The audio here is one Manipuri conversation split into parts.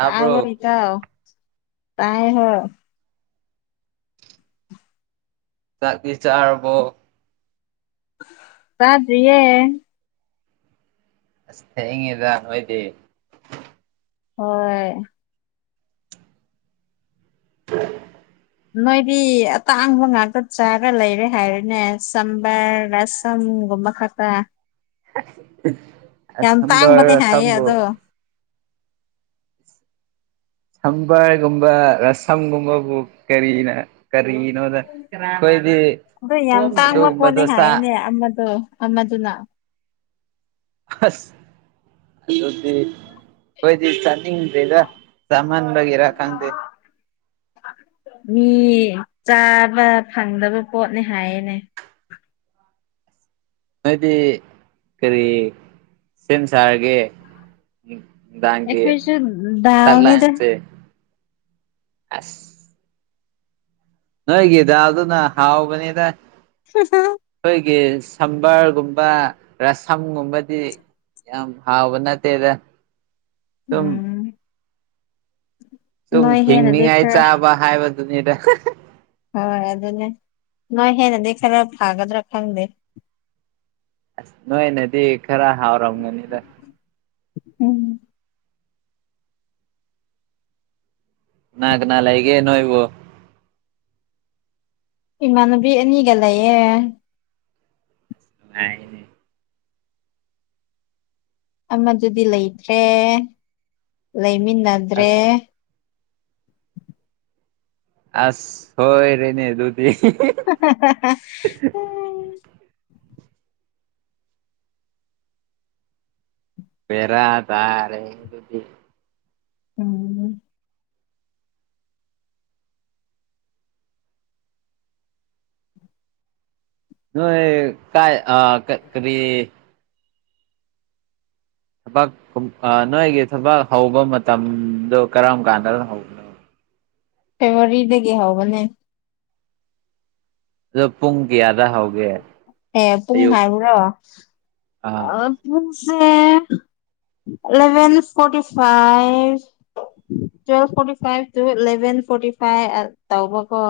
ꯇꯥꯕ꯭ꯔꯣ ꯏꯇꯥꯎ ꯇꯥꯏꯌꯦ ꯆꯥꯛꯇꯤ ꯆꯥꯔꯕꯣ ꯆꯥꯗ꯭ꯔꯤꯌꯦ ꯑꯁ ꯊꯦꯡꯉꯦꯗ ꯅꯣꯏꯗꯤ ꯍꯣꯏ [inaudible] ꯅꯣꯏꯗꯤ ꯑꯇꯥꯡꯕ ꯉꯥꯛꯇ ꯆꯥꯔ ꯂꯩꯔꯦ ꯍꯥꯏꯔꯦꯅꯦ ꯁꯝꯕꯔ ꯔꯁꯝꯒꯨꯝꯕ ꯈꯛ ꯑꯁ ꯌꯥꯝ ꯁꯝꯕꯔ ꯇꯥꯡꯕꯅꯦ ꯍꯥꯏꯌꯦ ꯔꯁꯝꯕꯨ ꯑꯗꯣ ꯁꯝꯕꯔꯒꯨꯝꯕ ꯔꯁꯝꯒꯨꯝꯕꯕꯨ ꯀꯔꯤꯅ ꯀꯔꯤꯅꯣꯗ ꯈꯣꯏꯗꯤ ꯑꯗꯨ ꯌꯥꯝ ꯇꯥꯡꯕ ꯄꯣꯠꯅꯦ ꯍꯥꯏꯌꯦꯅꯦ ꯑꯃꯗꯣ ꯑꯃꯗꯨꯅ ꯑꯁ ꯑꯗꯨꯗꯤ ꯈꯣꯏꯗꯤ ꯆꯥ ꯅꯤꯡꯗ꯭ꯔꯦꯗ ꯆꯥꯃꯟꯕꯒꯤꯔꯥ ꯈꯪꯗꯦ ꯃꯤ ꯆꯥꯕ ꯐꯪꯗꯕ ꯄꯣꯠꯅꯦ ꯍꯥꯏꯌꯦꯅꯦ ꯅꯣꯏꯗꯤ ꯀꯔꯤ ꯁꯦꯝ ꯁꯥꯔꯒꯦ ꯅꯨꯡꯗꯥꯡꯒꯤ ꯑꯩꯈꯣꯏꯁꯨ ꯗꯥꯎꯅꯤꯗ ꯆꯥꯛꯂꯥꯟꯁꯦ ꯑꯁ ꯅꯣꯏꯒꯤ ꯗꯥꯜꯗꯨꯅ ꯍꯥꯎꯕꯅꯤꯗ [unintelligible] ꯈꯣꯏꯒꯤ ꯁꯝꯕꯔꯒꯨꯝꯕ ꯔꯥꯁꯝꯒꯨꯝꯕꯗꯤ ꯌꯥꯝ ꯍꯥꯎꯕ ꯅꯠꯇꯦꯗ ꯁꯨꯝ ꯎꯝ ꯁꯨꯝ ꯅꯣꯏ ꯍꯦꯟꯅꯗꯤ ꯍꯤꯡꯅꯤꯡꯉꯥꯏ ꯈꯔ ꯆꯥꯕ ꯍꯥꯏꯕꯗꯨꯅꯤꯗ ꯍꯣꯏ ꯑꯗꯨꯅꯦ ꯅꯣꯏ ꯍꯦꯟꯅꯗꯤ ꯈꯔ ꯐꯥꯒꯗ꯭ꯔꯥ ꯈꯪꯗꯦ ꯑꯁ ꯅꯣꯏꯅꯗꯤ ꯈꯔ ꯍꯥꯎꯔꯝꯒꯅꯤꯗ ꯎꯝ ꯀꯅꯥ ꯀꯅꯥ ꯂꯩꯒꯦ ꯅꯣꯏꯕꯨ ꯏꯃꯥꯟꯅꯕꯤ ꯑꯅꯤꯒ ꯂꯩꯌꯦ ꯅꯨꯉꯥꯏꯌꯦꯅꯦ ꯑꯃꯗꯨꯗꯤ ꯂꯩꯇ꯭ꯔꯦ ꯂꯩꯃꯤꯟꯅꯗ꯭ꯔꯦ ꯑꯁ ꯑꯁ ꯁꯣꯏꯔꯦꯅꯤ ꯑꯗꯨꯗꯤ [unintelligible] ꯕꯦꯔꯥ ꯇꯥꯔꯦꯍꯦ ꯑꯗꯨꯗꯤ ꯎꯝ ꯅꯣꯏ ꯀꯥꯏ ꯑ ꯀ ꯀꯔꯤ ꯊꯕꯛ ꯑ ꯅꯣꯏꯒꯤ ꯊꯕꯛ ꯍꯧꯕ ꯃꯇꯝꯗꯣ ꯀꯔꯝ ꯀꯥꯟꯗ ꯅꯣ ꯍꯧꯕ ꯐꯦꯕꯋꯥꯔꯤꯗꯒꯤ ꯍꯧꯕꯅꯦ ꯑꯗꯣ ꯄꯨꯡ ꯀꯌꯥꯗ ꯍꯧꯒꯦ ꯑꯦ ꯄꯨꯡ ꯑꯌꯨꯛ ꯍꯥꯏꯌꯨꯔꯣ ꯑꯥ ꯑ ꯄꯨꯡꯁꯦ eleven forty five twelve forty five two eleven forty five ꯑ ꯇꯧꯕꯀꯣ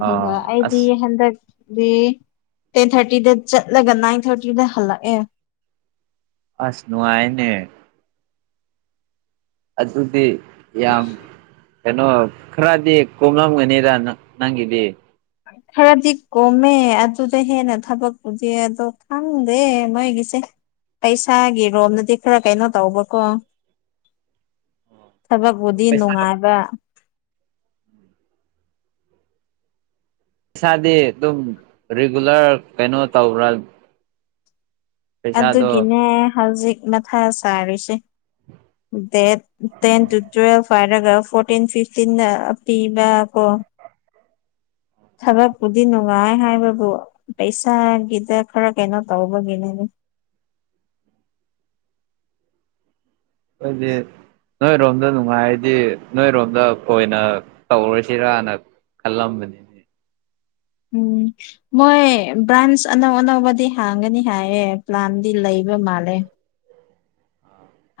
ꯑꯗꯨꯒ ꯑꯩꯗꯤ ꯑꯁ ꯍꯟꯗꯛ ꯗꯤ ꯇꯦꯟ ꯊ꯭ꯔꯠꯇꯤꯗ ꯆꯠꯂꯒ ꯅꯥꯏꯟ ꯊ꯭ꯔꯠꯇꯤꯗ ꯍꯜꯂꯛꯑꯦ ꯑꯁ ꯅꯨꯡꯉꯥꯏꯅꯦ ꯑꯗꯨꯗꯤ ꯌꯥꯝ ꯀꯩꯅꯣ ꯈꯔꯗꯤ ꯀꯣꯝꯂꯝꯒꯅꯤꯗ ꯅꯪꯒꯤꯗꯤ ꯈꯔꯗꯤ ꯀꯣꯝꯃꯦ ꯑꯗꯨꯗ ꯍꯦꯟꯅ ꯊꯕꯛꯄꯨꯗꯤ ꯑꯗꯣ ꯈꯪꯗꯦ ꯃꯣꯏꯒꯤꯁꯦ ꯄꯩꯁꯥꯒꯤ ꯔꯣꯝꯗꯗꯤ ꯈꯔ ꯀꯩꯅꯣ ꯇꯧꯕꯀꯣ ꯊꯕꯛꯄꯨꯗꯤ ꯄꯩꯁꯥ ꯅꯨꯡꯉꯥꯏꯕ ꯄꯩꯁꯥꯗꯤ ꯗꯨꯝ ꯔꯤꯒꯨꯂꯔ ꯀꯩꯅꯣ ꯇꯧꯕ꯭ꯔꯥ ꯄꯩꯁꯥꯗꯣ ꯑꯗꯨꯒꯤꯅꯦ ꯍꯧꯖꯤꯛ ꯃꯊꯥ ꯁꯥꯔꯤꯁꯦ ꯗꯦꯠ ꯇꯦꯟ ꯇꯨ ꯇꯨꯋꯦꯜꯚ ꯍꯥꯏꯔꯒ ꯐꯣꯔꯇꯤꯟ ꯐꯤꯐꯇꯤꯟꯗ ꯄꯤꯕ ꯀꯣ ꯊꯕꯛꯄꯨꯗꯤ ꯅꯨꯡꯉꯥꯏ ꯍꯥꯏꯕꯕꯨ ꯄꯩꯁꯥꯒꯤꯗ ꯈꯔ ꯀꯩꯅꯣ ꯇꯧꯕꯒꯤꯅꯦ ꯑꯩꯈꯣꯢꯘꯤ ꯅꯣꯏꯔꯣꯝꯗ ꯅꯨꯡꯉꯥꯏꯔꯗꯤ ꯅꯣꯏꯔꯣꯝꯗ ꯑꯣꯏꯅ ꯇꯧꯔꯁꯤꯔꯅ ꯈꯜꯂꯝꯕꯅꯤ ꯎꯝ ꯃꯣꯏ ꯕ꯭ꯔꯥꯟꯁ ꯑꯅꯧ ꯑꯅꯧꯕꯗꯤ ꯍꯥꯡꯒꯅꯤ ꯍꯥꯏꯌꯦ ꯄ꯭ꯂꯥꯟꯗꯤ ꯂꯩꯕ ꯃꯥꯜꯂꯦ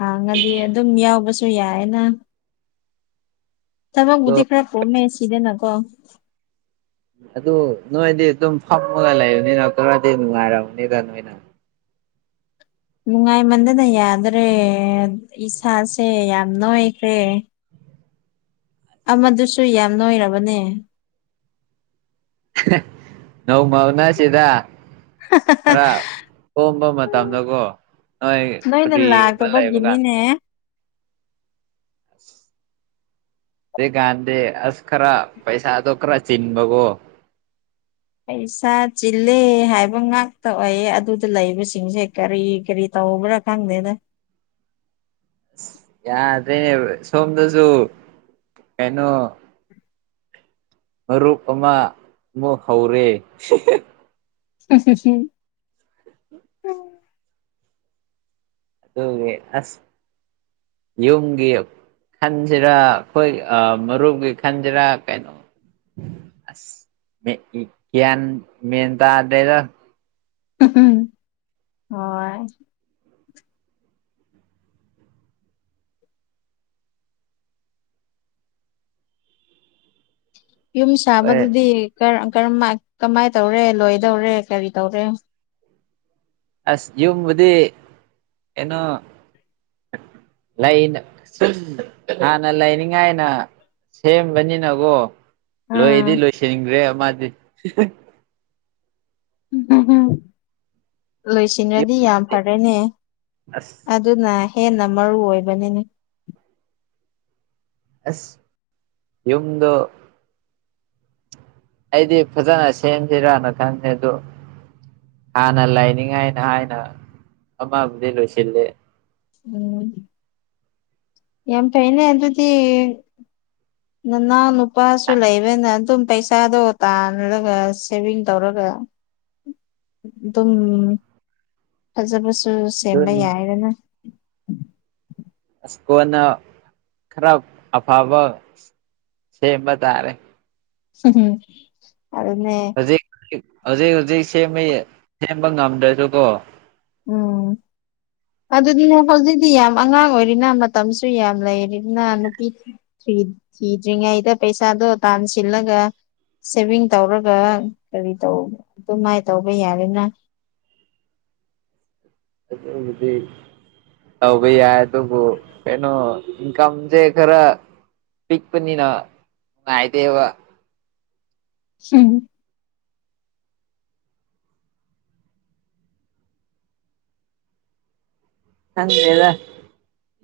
ꯍꯥꯡꯉꯗꯤ ꯑꯗꯨꯝ ꯌꯥꯎꯕꯁꯨ ꯌꯥꯏꯌꯦꯅ ꯑꯗꯣ ꯊꯕꯛꯕꯨꯗꯤ ꯈꯔ ꯀꯣꯝꯃꯦ ꯁꯤꯗꯅꯀꯣ ꯑꯗꯨ ꯅꯣꯏꯗꯤ ꯑꯗꯨꯝ ꯐꯝꯃꯒ ꯂꯩꯕꯅꯤꯅ ꯈꯔꯗꯤ ꯅꯨꯡꯉꯥꯏꯔꯝꯅꯤꯗ ꯅꯣꯏꯅ ꯅꯨꯡꯉꯥꯏꯃꯟꯗꯅ ꯌꯥꯗ꯭ꯔꯦ ꯏꯁꯥꯁꯦ ꯌꯥꯝ ꯅꯣꯏꯈ꯭ꯔꯦ ꯑꯃꯗꯨꯁꯨ ꯌꯥꯝ ꯅꯣꯏꯔꯕꯅꯦ ꯅꯣꯡꯃ ꯎꯅꯁꯤꯗ ꯈꯔ ꯀꯣꯝꯕ ꯃꯇꯝꯗꯀꯣ ꯅꯣꯏ ꯅꯣꯏꯅ ꯐ꯭ꯔꯤꯒꯨꯝꯕ ꯂꯩꯕ ꯀꯥꯟ ꯂꯥꯛꯇꯕꯒꯤꯅꯤꯅꯦ ꯍꯧꯖꯤꯛ ꯒꯥꯟꯗꯤ ꯑꯁ ꯈꯔ ꯄꯩꯁꯥꯗꯣ ꯈꯔ ꯆꯤꯟꯕꯒꯣ ꯄꯩꯁꯥ ꯆꯤꯜꯂꯦ ꯍꯥꯏꯕ ꯉꯥꯛꯇ ꯑꯣꯏꯌꯦ ꯑꯗꯨꯗ ꯂꯩꯕꯁꯤꯡꯁꯦ ꯀꯔꯤ ꯀꯔꯤ ꯇꯧꯕ꯭ꯔꯥ ꯈꯪꯗꯦꯗ ꯑꯁ ꯌꯥꯗ꯭ꯔꯦ ꯁꯣꯝꯗꯁꯨ ꯀꯩꯅꯣ ꯃꯔꯨꯞ ꯑꯃ ꯑꯃꯨꯛ ꯍꯧꯔꯦ [unintelligible] ꯑꯗꯨꯒꯤ ꯑꯁ ꯌꯨꯝꯒꯤ ꯈꯟꯁꯤꯔꯥ ꯑꯩꯈꯣꯏ ꯑ ꯃꯔꯨꯞꯒꯤ ꯈꯟꯁꯤꯔꯥ ꯀꯩꯅꯣ ꯑꯁ ꯃꯦꯟ ꯒꯌꯥꯟ ꯃꯦꯟ ꯇꯗꯦꯗ ꯍꯣꯏ ꯌꯨꯝ ꯍꯣꯏ ꯁꯥꯕꯗꯨꯗꯤ ꯀꯔꯝꯃꯥꯏ ꯀꯃꯥꯏꯅ ꯇꯧꯔꯦ ꯂꯣꯏꯗꯧꯔꯦ ꯀꯔꯤ ꯇꯧꯔꯦ ꯑꯁ ꯌꯨꯝꯕꯨꯗꯤ ꯑꯦꯅꯣ ꯂꯩꯅ ꯁꯨꯝ ꯍꯥꯟꯅ ꯂꯩꯅꯤꯡꯉꯥꯏꯅ ꯁꯦꯝꯕꯅꯤꯅꯀꯣ ꯂꯣꯏꯗꯤ ꯑꯥ ꯂꯣꯏꯁꯤꯟꯈ꯭ꯔꯦ ꯑꯃꯗꯤ ꯎꯝꯝꯝ ꯂꯣꯏꯁꯤꯟꯒꯔꯗꯤ ꯌꯥꯝ ꯐꯔꯦꯅꯦ ꯑꯁ ꯑꯗꯨꯅ ꯍꯦꯟꯅ ꯃꯔꯨ ꯑꯣꯏꯕꯅꯤꯅꯦ ꯑꯁ ꯌꯨꯝꯗꫭ ꯑꯩꯗꯤ ꯐꯖꯅ ꯁꯦꯝꯁꯤꯔꯥꯅ ꯈꯟꯕꯅ‌ꯦ ꯑꯗꯣ ꯍꯥꯟꯅ ꯂꯥꯏꯅꯤꯡꯉꯥꯏꯅ ꯍꯥꯏꯅ ꯑꯃꯕꯨꯗꯤ ꯂꯣꯏꯁꯤꯜꯂꯦ ꯎꯝ ꯌꯥꯝ ꯐꯩꯅꯦ ꯑꯗꯨꯗꯤ ꯅꯅꯥꯎ ꯅꯨꯄꯥꯁꯨ ꯂꯩꯕꯅ ꯑꯗꯨꯝ ꯄꯩꯁꯥ ꯄꯩꯁꯥꯗꯣ ꯇꯥꯜꯂꯒ ꯁꯦꯕꯤꯡ ꯇꯧꯔꯒ ꯑꯗꯨꯝ ꯐꯖꯕꯁꯨ ꯁꯦꯝꯕ ꯑꯗꯨꯅꯤ ꯌꯥꯏꯗꯅ ꯑꯁ ꯀꯣꯟꯅ ꯈꯔ ꯑꯐꯕ ꯁꯦꯝꯕ ꯇꯥꯔꯦ ꯎꯝ ꯑꯗꯨꯅꯦ ꯍꯧꯖꯤꯛ ꯍꯧꯖꯤꯛ ꯍꯧꯖꯤꯛ ꯁꯦꯝꯕ ꯁꯦꯝꯕ ꯉꯝꯗ꯭ꯔꯁꯨ ꯀꯣ ꯎꯝ ꯑꯗꯨꯅꯦ ꯍꯧꯖꯤꯛꯇꯤ ꯌꯥꯝ ꯑꯉꯥꯡ ꯑꯣꯏꯔꯤꯅ ꯃꯇꯝꯁꯨ ꯌꯥꯝ ꯂꯩꯔꯤꯅ ꯅꯨꯄꯤ ꯊꯤ ꯊꯤꯗ꯭ꯔꯤꯉꯩꯗ ꯄꯩꯁꯥꯗꯣ ꯇꯥꯟꯁꯤꯜꯂꯒ ꯁꯦꯚꯤꯡ ꯇꯧꯔꯒ ꯀꯔꯤ ꯇꯧꯕ ꯑꯗꯨꯃꯥꯏꯅ ꯇꯧꯕ ꯌꯥꯔꯦꯅ ꯑꯗꯨꯕꯨꯗꯤ ꯇꯧꯕ ꯌꯥꯏ ꯑꯗꯨꯕꯨ ꯀꯩꯅꯣ ꯏꯟꯀꯝꯁꯦ ꯈꯔ ꯄꯤꯛ ꯄꯅꯤꯅ ꯅꯨꯡꯉꯥꯏꯇ‌ꯦꯕ ꯍꯝ ꯈꯪꯗꯦꯗ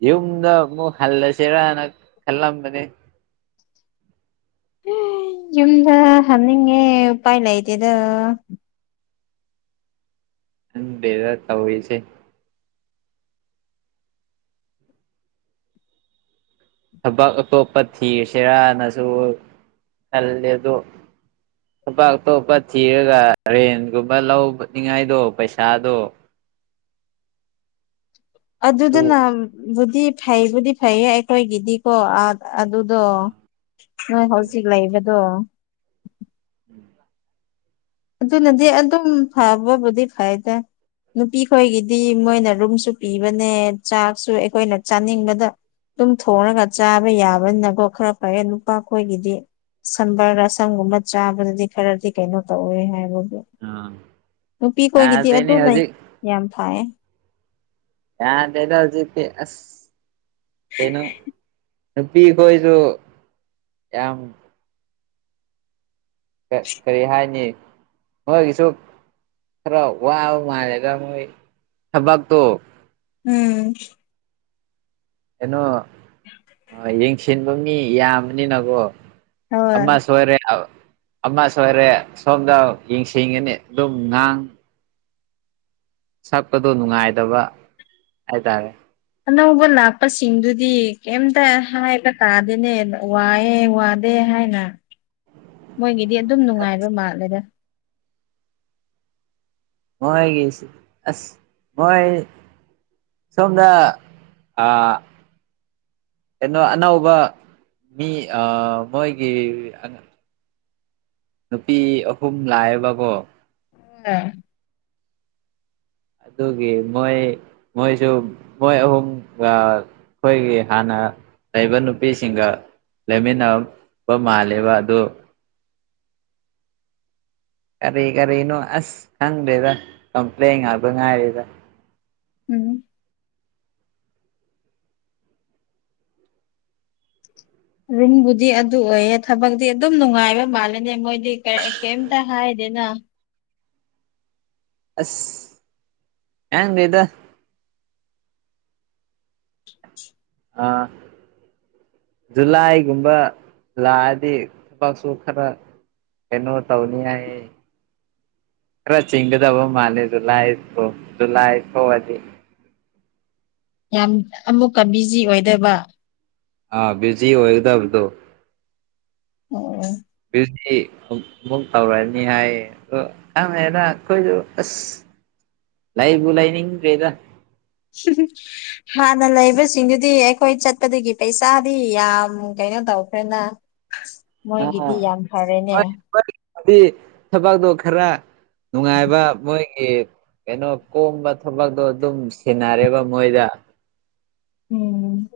ꯌꯨꯝꯗ ꯑꯃꯨꯛ ꯍꯜꯂꯁꯤꯔꯅ ꯈꯜꯂꯝꯕꯅꯤ ꯌꯨꯝꯗ ꯍꯥꯟꯅꯤꯡꯉꯦ ꯎꯄꯥꯏ ꯂꯩꯇꯦꯗꫭ ꯈꯪꯗ‌ꯦꯗ ꯇꯧꯔꯤꯁꯦ ꯊꯕꯛ ꯑꯇꯣꯞꯄ ꯊꯤꯔꯁꯤꯔꯅꯁꯨ ꯈꯜꯂꯦ ꯑꯗꯣ ꯊꯥꯕꯛ ꯑꯇꯣꯞꯄ ꯊꯤꯔꯒ ꯔꯦꯟꯒꯨꯝꯕ ꯂꯧꯅꯤꯡꯉꯥꯏꯗꯣ ꯄꯩꯁꯥꯗꯣ ꯑꯗꯨ ꯑꯗꯨꯗꯨꯅꯕꯨꯗꯤ ꯐꯩꯕꯨꯗꯤ ꯐꯩꯌꯦ ꯑꯩꯈꯣꯏꯒꯤꯗꯤꯀꯣ ꯑꯗꯨꯗꯣ ꯅꯣꯢ ꯍꯧꯖꯤꯛ ꯂꯩꯕꯗꯣ ꯎꯝ ꯑꯗꯨꯅꯗꯤ ꯑꯗꯨꯝ ꯐꯕꯕꯨꯗꯤ ꯐꯩꯗ ꯅꯨꯄꯤ ꯈꯣꯏꯒꯤꯗꯤ ꯃꯣꯏꯅ ꯔꯨꯝꯁꯨ ꯄꯤꯕꯅꯦ ꯆꯥꯛꯁꯨ ꯑꯩꯈꯣꯏꯅ ꯆꯥꯅꯤꯡꯕꯗ ꯑꯗꯨꯝ ꯊꯣꯡꯉꯒ ꯆꯥꯕ ꯌꯥꯕꯅꯤꯅꯀꯣ ꯈꯔ ꯐꯔꯦ ꯅꯨꯄꯥꯈꯣꯏꯒꯤꯗꯤ ꯁꯝꯕꯔ ꯔꯁꯪꯒꯨꯝꯕ ꯆꯥꯕꯗꯗꯤ ꯈꯔꯗꯤ ꯀꯩꯅꯣ ꯇꯧꯋꯦ ꯍꯥꯏꯕꯒꯣ ꯑꯥ ꯅꯨꯄꯤꯈꯣꯏꯒꯤꯗꯤ ꯑꯗꯨ ꯌꯥꯗ꯭ꯔꯦꯅꯦ ꯂꯩꯇꯦ ꯍꯧꯖꯤꯛ ꯌꯥꯝ ꯐꯥꯏꯌꯦ ꯌꯥꯗ‌ꯦꯗ ꯍꯧꯖꯤꯛꯇꯤ ꯑꯁ ꯀꯩꯅꫭ ꯅꯨꯄꯤꯈꫭꯏꯁꯨ ꯌꯥꯝ ꯀꯔꯤ ꯍꯥꯏꯅꯤ ꯃꯣꯏꯒꯤꯁꯨ ꯈꯔ ꯋꯥꯕ ꯃꯥꯜꯂꯦ ꯃꯣꯏ ꯊꯕꯛꯇꯣ ꯎꯝ ꯀꯩꯅꯣ ꯌꯦꯡꯁꯤꯟꯕ ꯃꯤ ꯌꯥꯝꯕꯅꯤꯅꯀꯣ ꯍꯣꯏ ꯑꯃ ꯁꯣꯏꯔꯦ ꯑꯃ ꯑꯃ ꯁꯣꯏꯔꯦ ꯁꯣꯝꯗ ꯌꯦꯡꯁꯤꯡꯒꯅꯤ ꯑꯗꯨꯝ ꯉꯥꯡ ꯁꯛꯄꯗꯣ ꯅꯨꯡꯉꯥꯏꯗꯕ ꯍꯥꯏꯇꯥꯔꯦ ꯑꯅꯧꯕ ꯂꯥꯛꯄꯁꯤꯡꯗꯨꯗꯤ ꯀꯩꯝꯇ ꯍꯥꯏꯕ ꯇꯥꯗꯦꯅꯦ ꯋꯥꯏꯑꯦ ꯋꯥ ꯕꯦ ꯍꯥꯏꯅ ꯃꯣꯏꯒꯤꯗꯤ ꯑꯗꯨꯝ ꯅꯨꯡꯉꯥꯏꯕ ꯃꯥꯜꯂꯦꯗ ꯃꯣꯏꯒꯤꯁꯤ ꯑꯁ ꯃꯣꯏ ꯁꯣꯝꯗ ꯑꯥ ꯀꯩꯅꯣ ꯑꯅꯧꯕ ꯃꯤ ꯑꯥ ꯃꯣꯏꯒꯤ ꯅꯨꯄꯤ ꯑꯍꯨꯝ ꯂꯥꯛꯑꯦꯕꯀꯣ [unintelligible] ꯗꯨꯒꯤ ꯃꯣꯏ ꯃꯣꯏꯁꯨ ꯃꯣꯏ ꯑꯍꯨꯝꯒ ꯑꯩꯈꯣꯏꯒꯤ ꯍꯥꯟꯅ ꯂꯩꯕ ꯅꯨꯄꯤꯁꯤꯡꯒ ꯂꯩꯃꯤꯟꯅ ꯕ ꯃꯥꯜꯂꯦꯕ ꯑꯗꯨ ꯀꯔꯤ ꯀꯔꯤꯅꯣ ꯑꯁ ꯈꯪꯗꯦꯗ ꯀꯝꯄ꯭ꯂꯦꯟ ꯉꯥꯛꯗ ꯉꯥꯏꯔꯦꯗ ꯎꯝ ꯔꯨꯝꯕꯨꯗꯤ ꯑꯗꯨ ꯑꯣꯏꯌꯦ ꯊꯕꯛꯇꯤ ꯑꯗꯨꯝ ꯅꯨꯡꯉꯥꯏꯕ ꯃꯥꯜꯂꯦꯅꯦ ꯃꯣꯏꯗꯤ ꯀꯩ ꯀꯌꯦꯝꯇ ꯍꯥꯏꯗꯦꯅ ꯑꯁ ꯑꯦꯟꯗꯤꯗ ꯑꯥ ꯖꯨꯂꯥꯏꯒꯨꯝꯕ ꯂꯥꯛꯑꯗꯤ ꯊꯕꯛꯁꯨ ꯈꯔ ꯀꯩꯅꯣ ꯇꯧꯅꯤꯉꯩ ꯈꯔ ꯆꯤꯡꯒꯗꯕ ꯃꯥꯜꯂꯦ ꯑꯗꯣ ꯂꯥꯏꯐꯇꯣ ꯖꯨꯂꯥꯏ ꯐꯣ ꯑꯗꯤ ꯌꯥꯝ ꯑꯃꯨꯛꯀ ꯕꯤꯖꯤ ꯑꯣꯏꯗꯩꯕ ꯑꯥ ꯕꯤꯖꯤ ꯑꯣꯏꯒꯗꯕꯗꯣ ꯑꯣ ꯕꯤꯠꯀꯤ ꯍꯨꯡ ꯍꯨꯡ ꯇꯧꯔꯛꯅꯤ ꯍꯥꯏꯌꯦ ꯑꯣ ꯑꯝꯍ꯭ꯔꯦꯗ ꯑꯈꯣꯏꯖꯨ ꯑꯁ ꯂꯩꯕꯨ ꯂꯩꯅꯤꯡꯗ꯭ꯔꯦꯗ [unintelligible] ꯍꯥꯟꯅ ꯂꯩꯕꯁꯤꯡꯗꯨꯗꯤ ꯑꯩꯈꯣꯏ ꯆꯠꯄꯗꯒꯤ ꯄꯩꯁꯥꯗꯤ ꯌꯥꯝ ꯀꯩꯅꯣ ꯇꯧꯈ꯭ꯔꯦꯅꯥ ꯑꯍꯁ [inaudible] ꯊꯕꯛꯗꯣ ꯈꯔ ꯅꯨꯡꯉꯥꯏꯕ ꯃꯣꯏꯒꯤ ꯀꯩꯅꯣ ꯀꯣꯝꯕ ꯊꯕꯛꯇꯣ ꯑꯗꯨꯝ ꯁꯤꯟꯅꯔꯦꯕ ꯃꯣꯏꯗ ꯎꯝ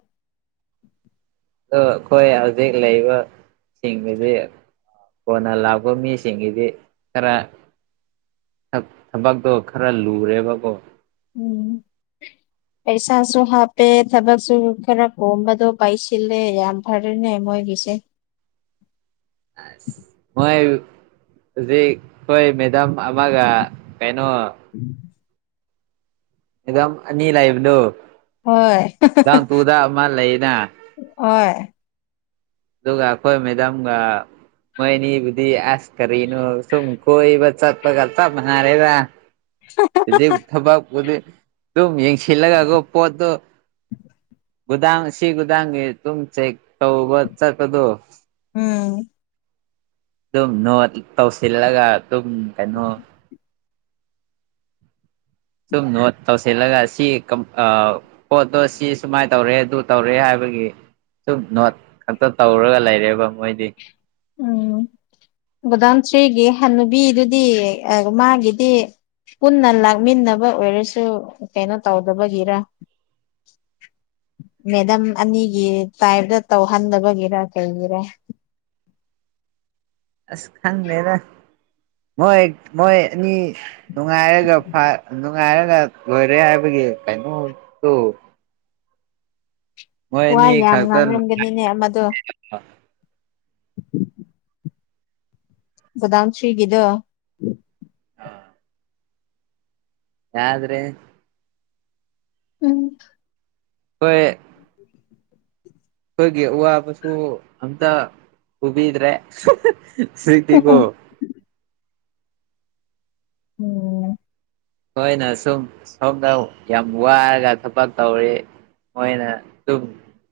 ꯑꯣ ꯑꯩꯈꯣꯏ ꯍꯧꯖꯤꯛ ꯂꯩꯕ ꯁꯤꯡꯒꯤꯗꯤ ꯀꯣꯟꯅ ꯂꯥꯛꯄ ꯃꯤꯁꯤꯡꯒꯤꯗꯤ ꯈꯔ ꯊꯕꯛꯇꯣ ꯈꯔ ꯂꯨꯔꯦꯕꯀꯣ ꯎꯝ ꯄꯩꯁꯥꯁꯨ ꯍꯥꯞꯄꯦ ꯊꯕꯛꯁꯨ ꯈꯔ ꯀꯣꯝꯕꯗꯣ ꯄꯥꯏꯁꯤꯜꯂꯦ ꯌꯥꯝ ꯐꯔꯦꯅꯦ ꯃꯣꯏꯒꯤꯁꯦ ꯑꯁ ꯍꯣꯏ ꯍꯧꯖꯤꯛ ꯑꯩꯈꯣꯏ ꯃꯦꯗꯥꯝ ꯑꯃꯒ ꯀꯩꯅꯣ ꯎꯝ ꯐꯤꯂꯝ ꯑꯅꯤ ꯂꯥꯏꯕꯗꯣ ꯍꯣꯏ ꯇꯥꯡ ꯇꯨꯗ ꯑꯃ ꯂꯩꯅꯥ ꯍꯣꯏ ꯗꯨꯒ ꯑꯈꯣꯏ ꯃꯦꯗꯥꯝꯒ ꯃꯣꯏ ꯑꯅꯤꯕꯨꯗꯤ ꯑꯥꯁ ꯀꯔꯤꯅꯣ ꯁꯨꯝ ꯀꯣꯏꯕ ꯆꯠꯄꯒ ꯆꯞ ꯃꯟꯅꯔꯦꯗ ꯍꯨꯖꯤꯛ ꯊꯕꯛ ꯎꯗꯤ ꯑꯗꯨꯝ ꯌꯦꯡꯁꯤꯜꯂꯒꯀꯣ ꯄꯣꯠꯇꯣ ꯒꯨꯗꯥꯡ ꯑꯁꯤ ꯒꯨꯗꯥꯡꯒꯤ ꯗꯨꯝ ꯆꯦꯛ ꯇꯧꯕ ꯆꯠꯄꯗꯣ ꯎꯝ ꯑꯗꯨꯝ ꯅꯣꯠ ꯇꯧꯁꯤꯜꯂꯒ ꯑꯗꯨꯝ ꯀꯩꯅꯣ [inaudible] ꯁꯨꯝ ꯅꯣꯠ ꯇꯧꯁꯤꯜꯂꯒ ꯁꯤ ꯀꯝ ꯑꯥ ꯄꯣꯠꯇꯣ ꯁꯤ ꯁꯨꯃꯥꯏꯅ ꯇꯧꯔꯦ ꯑꯗꯨ ꯇꯧꯔꯦ ꯍꯥꯏꯕꯒꯤ ꯁꯨꯝ ꯅꯣꯠ ꯈꯛꯇ ꯇꯧꯔꯒ ꯂꯩꯔꯦꯕ ꯃꯣꯏꯗꯤ ꯎꯝ ꯒꯣꯗꯥꯎꯟ ꯊ꯭ꯔꯤꯒꯤ ꯍꯅꯨꯕꯤꯗꯨꯗꯤ ꯑ ꯃꯥꯒꯤꯗꯤ ꯄꯨꯟꯅ ꯂꯥꯛꯃꯤꯟꯅꯕ ꯑꯣꯏꯔꯁꯨ ꯀꯩꯅꯣ ꯇꯧꯗꯕꯒꯤꯔ ꯃꯦꯗꯝ ꯑꯅꯤꯒꯤ ꯇꯥꯏꯞꯇ ꯇꯧꯍꯟꯗꯕꯒꯤꯔ ꯀꯩꯒꯤꯔ ꯑꯁ ꯈꯪꯗꯦꯗ ꯃꯣꯏ ꯃꯣꯏ ꯑꯅꯤ ꯅꯨꯡꯉꯥꯏꯔꯒ ꯐ ꯅꯨꯡꯉꯥꯏꯔꯒ ꯂꯣꯏꯔꯦ ꯍꯥꯏꯕꯒꯤ ꯀꯩꯅꯣ ꯇꯨ ꯃꯣꯏ ꯋꯥ ꯑꯅꯤ ꯌꯥꯝ ꯈꯛꯇ ꯉꯥꯡꯔꯝꯒꯅꯤꯅꯦ ꯑꯃꯗꯣ [inaudible] ꯒꯣꯗꯥꯎꯟ ꯊ꯭ꯔꯤꯒꯤꯗꯣ ꯌꯥꯗ꯭ꯔꯦ ꯎꯝ ꯑꯣꯋꯦ ꯈꯣꯏꯒꯤ ꯎꯋꯥꯕꯁꯨ ꯑꯝꯇ ꯎꯕꯤꯗ꯭ꯔꯦ ꯁꯤꯛꯇꯤꯀꯣ ꯎꯝ ꯅꯣꯏꯅ ꯁꯨꯝ ꯁꯣꯝꯗ ꯌꯥꯝ ꯋꯥꯔꯒ ꯊꯕꯛ ꯇꯧꯔꯦ ꯃꯣꯏꯅ ꯗꯨꯝ